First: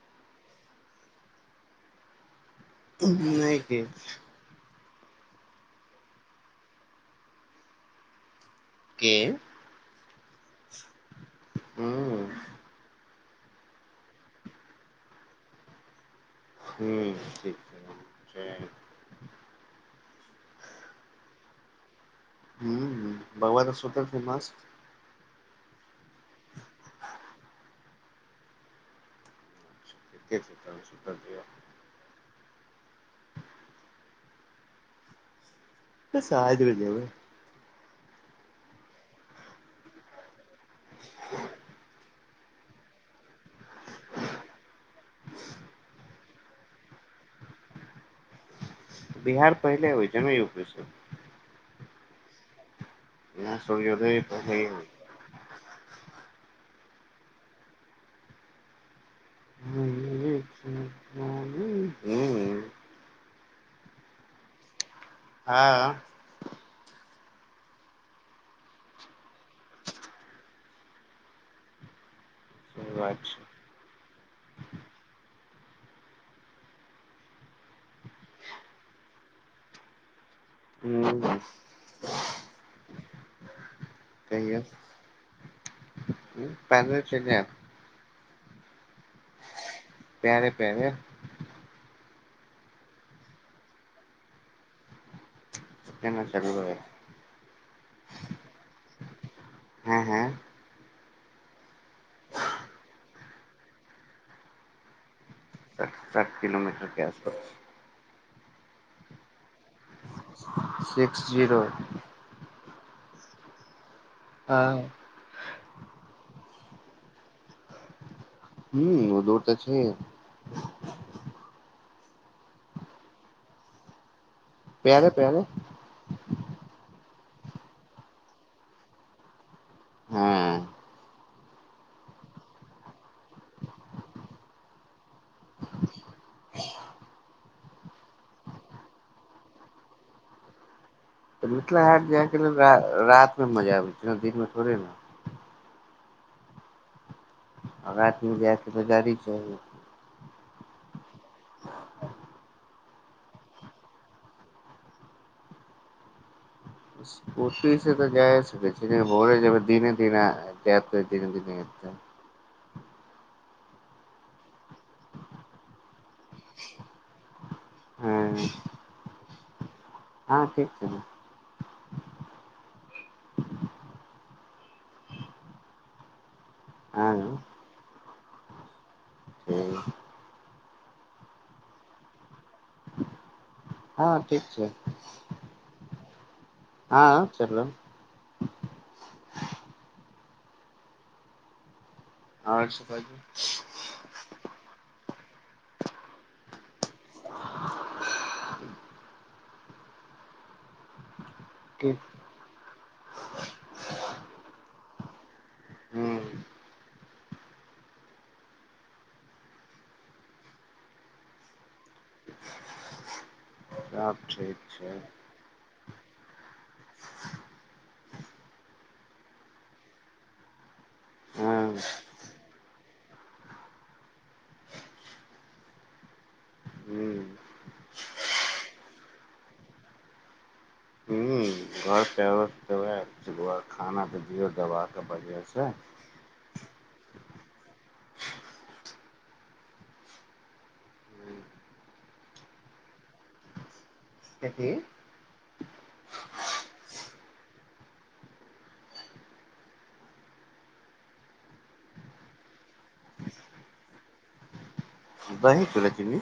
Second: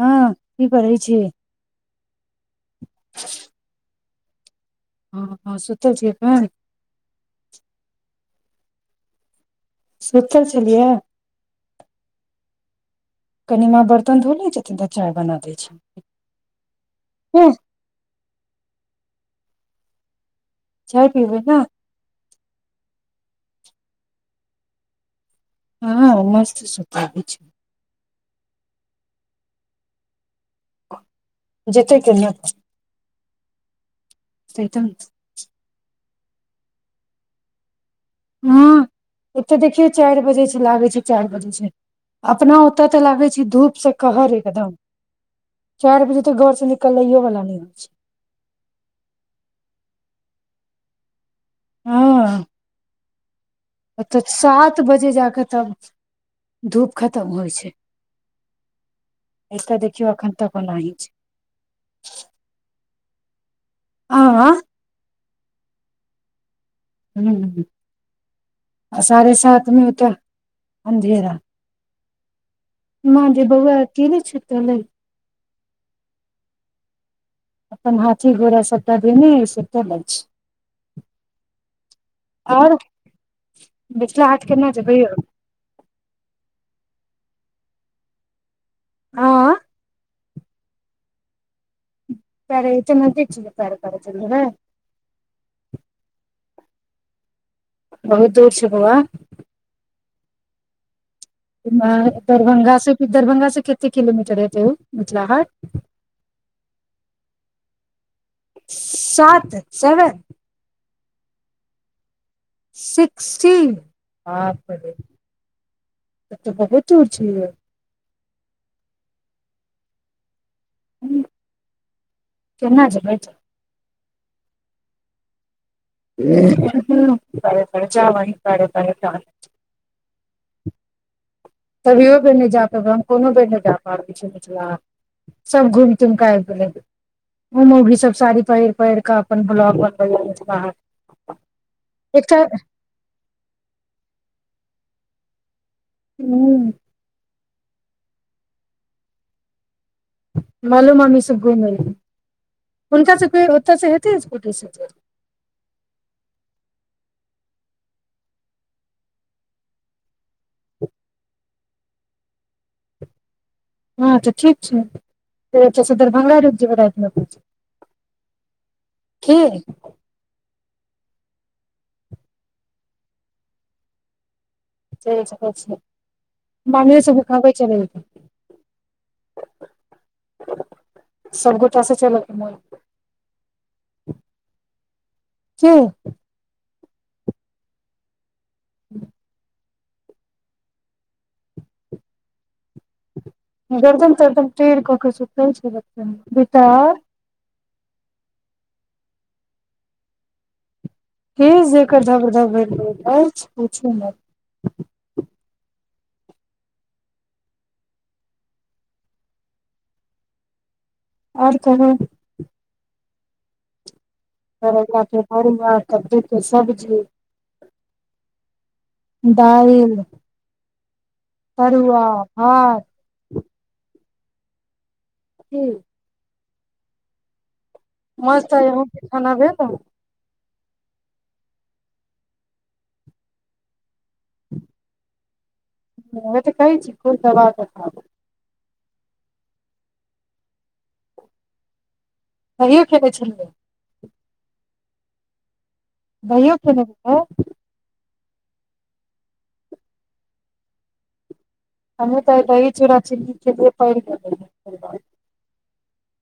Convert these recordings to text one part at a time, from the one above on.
हँ की करै छियै नहि किछु हँ हँ सुतल छियै एखैन के सुतल छलियै या हूँ कनि माँ बर्तन धो लैत छथिन तऽ चाय बना दै छी हूँ ह ठीक छै चाय पीबै न हूँ बौआ तऽ सुतल छै मस्त हँ उ मस्त सुताबै छै के सुतल सूतऽ दियऽ जते [unintelligible] बस आइ भरि जेबै हँ एत्तऽ देखियौ चारि बजे लागै छै चारि बजे छै अपना ओतऽ तऽ लागै छै धूप सँ कहर एकदम चारि बजे तऽ घरसँ निकलैयो वला नहि होइ छै बिहार पहिले होइ छै न यूपी सँ हँ एत्त सूर्योदय तऽ पहिले सात होइ बजे जाकऽ तब धूप खतम होइ छै ए तऽ देखियौ एखन हूँ तक ओनाहीं छै आँय हँ हूँ आ साढ़े साथमे ओतऽ अन्धेरा सही बात माँ गे छै बौआ अकेले सुतल हइ अपन हाथी घोड़ा सबटा धेने सुतल अछि हूँ आओर मिथिला हाट कहियौ केना जेबै यौ पैदले चलि जैब हँ पैरे पैरे पैरे चलय दैत छियै जे पैरे पैरे चलि जेबै केना चलबै बहुत दूर छै बौआ हँ हँ दरभंगा से दरभंगा से कते किलोमीटर हेतै ओ मिथिला हाट साठ किलोमीटर के आसपास सात सेवन सिक्स जीरो। सिक्टी। बाप हँ रे तब त बहुत दूर छिय हू दूर तऽ छैय। हम्म केना जबै छ। प्यारे प्यारे है बड़े खर्चा बहीन कररे तरे च ह्म्म तभियो बेर नहि जा पाबबैन कोनो बेर नहि जा पाबबै छी पछल सब घूम तुम के आय गलई। ओ मौ भी सब साड़ी पहिर पहिर के अपन ब्लॉक बनबेल बाहर। तऽ मिथिला हाट एकटा जायके लेल रात मे मजा आबै छै दिनमे थोड़े न। ह्म आगर दूर जाइत हे त गाड़ी छै। मालु मामी स सब घुमई। हुनका सभ के ओतय सँ हेतै स्कूटी से ते। स्कूटी से तऽ जाय सकै छै भोरे जईबे दिने दीना कैब कर दिन दिन नि अच्छा। हँ तऽ ठीक छै फिर छै से दरभंगा रुगजब रात में अपन। हँ केए हँ ठीक छै न। चीक छै। ममियों हँ सब के कहबई चले ले। ठीक सब गोछ स चलल मोन हँ ठीक छै। की हँ चलब। ह्म और सब गर्दन तरदन तेढ़ क के सु ते छै लगता है, बेटा के जेकर ठीक उद्भब उद्भब अर्छ पूछू मत। ह्म ओर कहब सब ठीक करा छै के के माच [unintelligible] सब्जी दाईल हँ तरुआ भात। ह। ह्म। मस्त आय आहुके खाना भेल ऐ। ह घर त खाना त दियौ दबा के वजह से। तऽ कै छी कोन दब त खब। हू कहियो खेने छलियै। कथि। दहियो खेने छलिए। हममे तऽ दही चूड़ा चिन्नी खेलिए पइन। [unintelligible] दही चुरा चिन्नी।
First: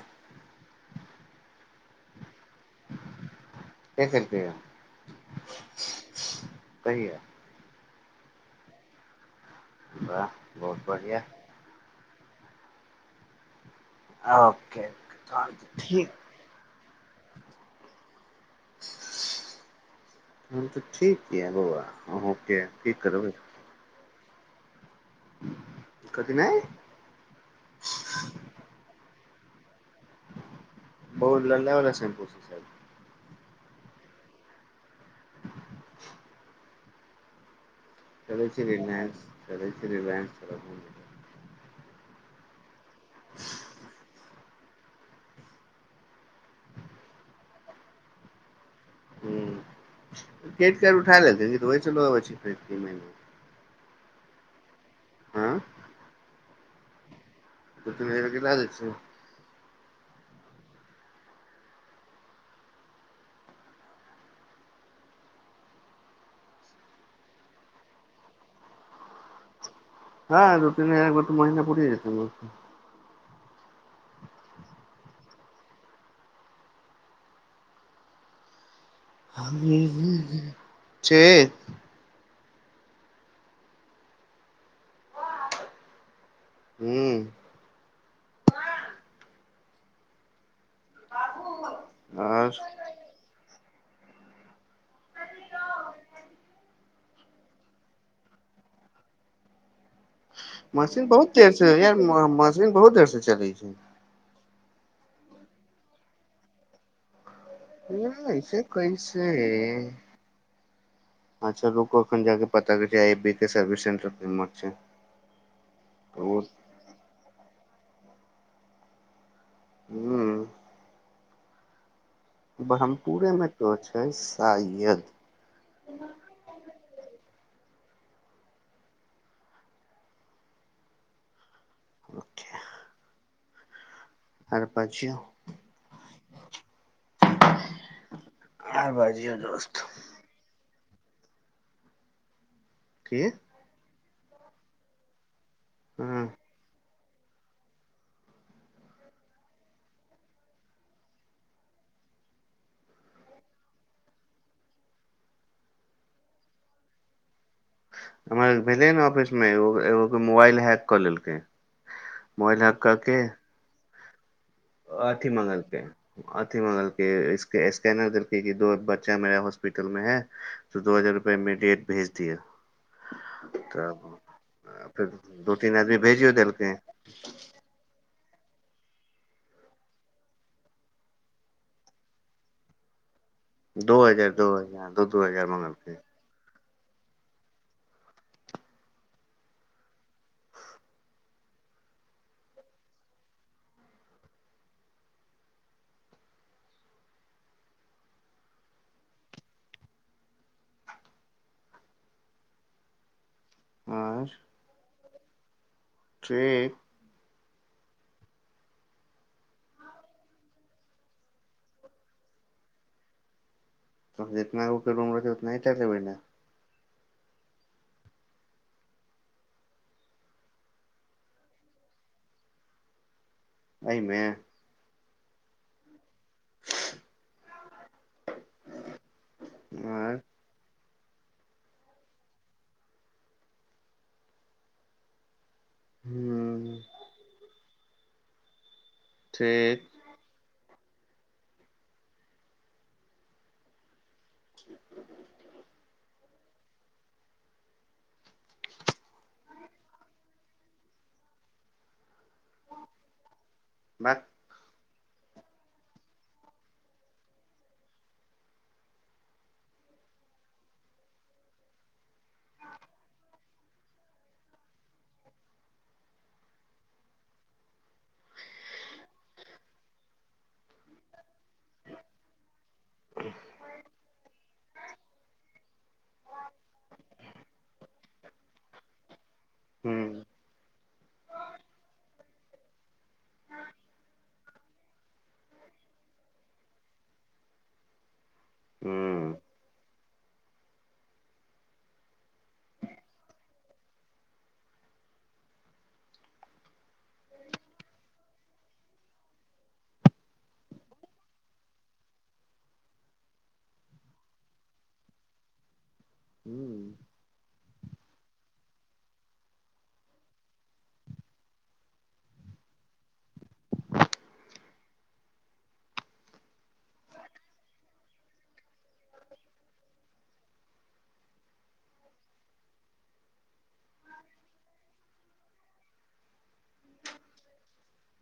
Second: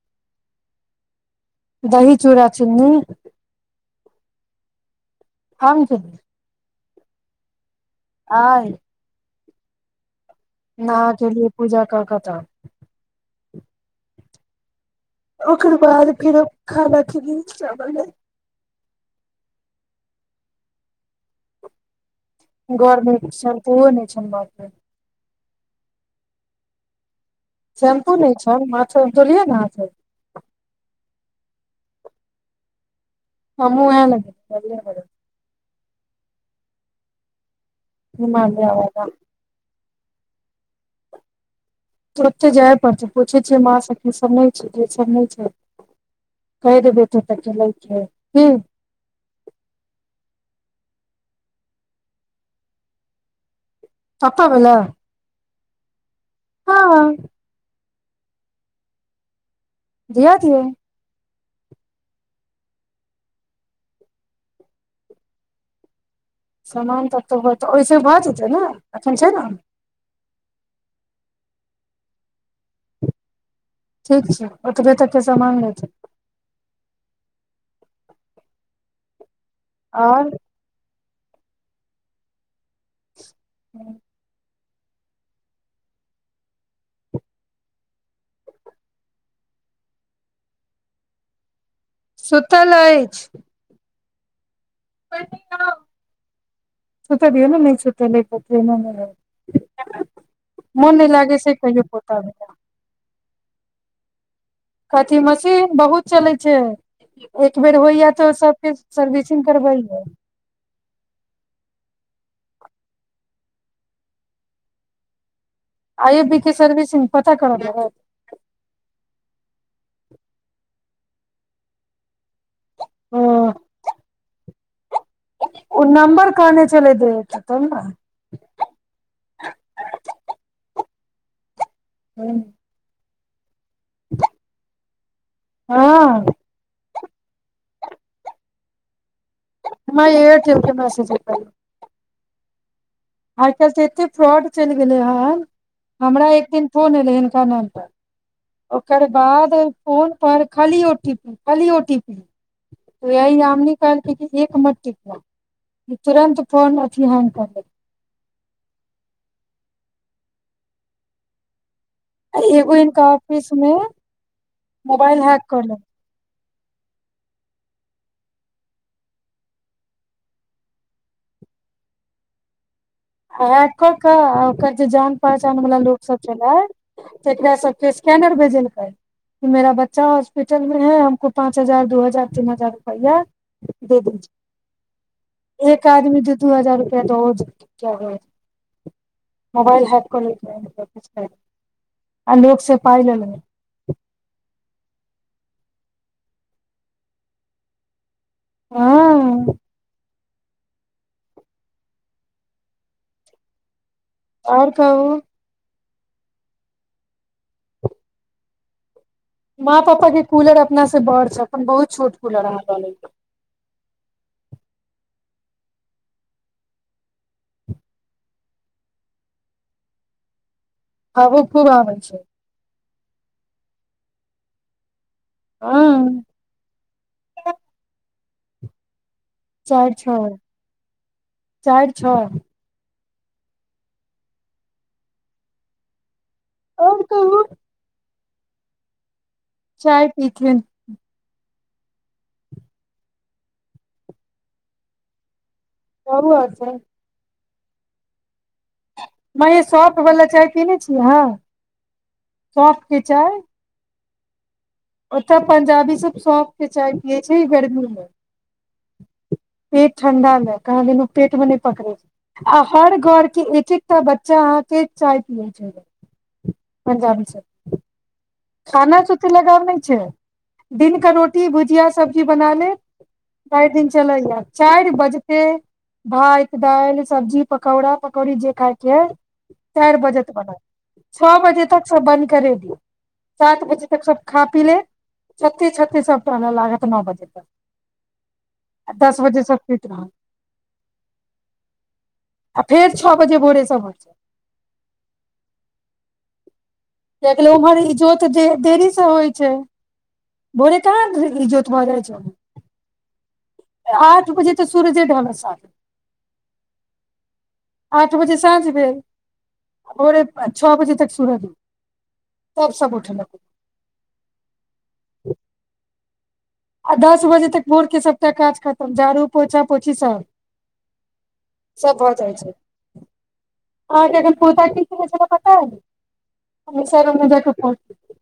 दही चूरा चन्नी। के खेलके य। आन। [unintelligible] कहिया। आय। बाह। नह जे लिये पूजा क क। [unintelligible] आ ओकर बाद फेरो खाना कढ़ी चावल है। तहन तऽ ठीक ये बउआ। घर में सत्तूओ नै। अचछन। [inaudible] कथिी में। तोलिए [unintelligible] छो। ऊ लालहा वला शैम्पू छै शायद। हमहु ओहै में। [unintelligible] चलै छी हिमालया वाला [unintelligible] चलै छी। [unintelligible] तुरते जैब। तहन स पूछै छिय माँ स। ई सब नहि छै ई सब नहि छै कहि देबे तू त लै के है की। ह के कर उठाय ल। [unintelligible] पप्पा वला। आँ। हँ। [unintelligible] धियादियै। सामान ततऽ तोहर होतै ओहिसँे भऽ जेतै ने एखन छै ने। हँ दू। [unintelligible] ठीक छै ओतबे तक के सामान ले छैै। ही ह आओर चे ह्म ह्म। बाबू। सुतल अछि। सुत दियऔ न नै छै। [unintelligible] मशीन बहुत देर से यार पोता भेला मशीन बहुत देर से चलै ज कथी मशीन बहुत चलैत छै। एक बेर होइया यार तऽ ऐसे सबके कैसे सर्विसिंग करबैये। अच्छा रु क अक्खन। [unintelligible] आइ ए बी के सर्विसिंग पता करअ परत। ह्म। ओ ब्रह्मपुरेमे क्यों छै सायद। ओ नम्बर कहाने चले देते त न। ह्म। आर पाछीयो। हँ आर बाज। माय एयरटेल के मैसे। [unintelligible] की [unintelligible] फ्रॉड चैल गेले यार। ह हमरा एकदिन। फोन एले। [unintelligible] ओकर बाद फोन पर खाली ओटी पी खाली ओ टी पी त यही यामनी कहलकै एक मत टीपीह त तुरंत फोन अथिी हैंग कर लेतो। हमर भेलै ने ऑफिस मे एो एगो के मोबाइल हैक कऽ लेलकै। मोबाइल एगो हैक कऽ हीनका के ऑफिस में। मोबाल हैक क लेलके। अथि मंगलके स्कैनर देलकै की दो बच्चा मेरा हॉस्पिटल में है तो दो हजार रुपआ ईमेीडियट भेज दिया। आ क कऽहल्कों त ओकर जे फेर जान दू पहचान तीन वाला आदमी लोक सब भेजियो देलकै छललै तकरा सबके स। क्या करबे जन कर की मेरा बच्चा हॉस्पिटल मे है हमको पाँच हजार दू हजार तीन हजार रुपैआ दो दे हजार दीजिए दो हजार दू दू हजार मंगल के के तो मोबाइल हैक अनलॉोक से आऊ लोग से पाइ ले लवे। माँ आर कहु। ठीक। माँ पापा के कूलर अपना सँ बड़ छै अपन बहुत छोट कूलर अहाँ लऽ लै। त जितना ओ के रूम रहत उतना ह चल देेबै न। हवो खूब आै छै। सही मे। हाअ चार छ। आर चार छओ। हूँ ओर कह ठीक चाय पीथेन। ह [unintelligible] करूअ छै। मय शॉपवला चाय पीने छीियै अह। सॉफ के चाय बैक ओतय पं्जाबी सभ सौफ के चाय पियै छै गर्मी मे। पेट ठण्डा लए कहलल पेट मे नहि पकड़ै छै, आ हर घर के एक एकटा बच्चा अहाँ के चाय पियै छल। पञजाबी छै। खाना सुती लगाव नहि छै दिन क रो रोटी भुजिया सब्जी बना ले चार दिन चलैय, चार बजते भात, दाल, सब्जी, पकौड़ा करी जे खायके। हूँ चार बजे त बना, छओ बजे तक सब बन्द करे दि। सात बजे तक सभ खा पी लेत जतेक छतेक सभ टलय लागत नओ बजे तक। आ दस हूँ बजे सब पिट रहन। आ फिर छओ बजे बोरे समरच क गेलै ओम्हर इजोत जे देरी सँ होइ छै, भोरे कहाँ इजोत भऽ जाइ छै। आठ बजे तऽ सूरज ढलत सात ह्म्म आठ बजे साँझ भेल, आ भोरे छओ बजे तक सुरति तब सब उठलथी। आ दस बजे तक भोरके सभटा काज खतम, झाड़ू, पोछा पोछी सब, सब भऽ जाइ छै, अहाँके एखन पोता कीता। [unintelligible]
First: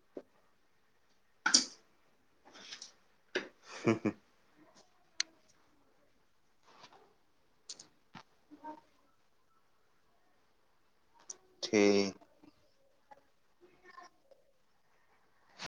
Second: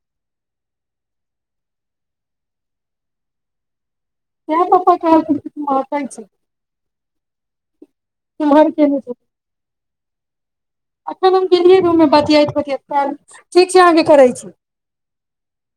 हु हु क्या पप्पा कह आ क छ। तहर के [unintelligible] एखन हम गेलियै रूममे ठीक बतियात बतियात पैर ठीक छै अहाँके करै छी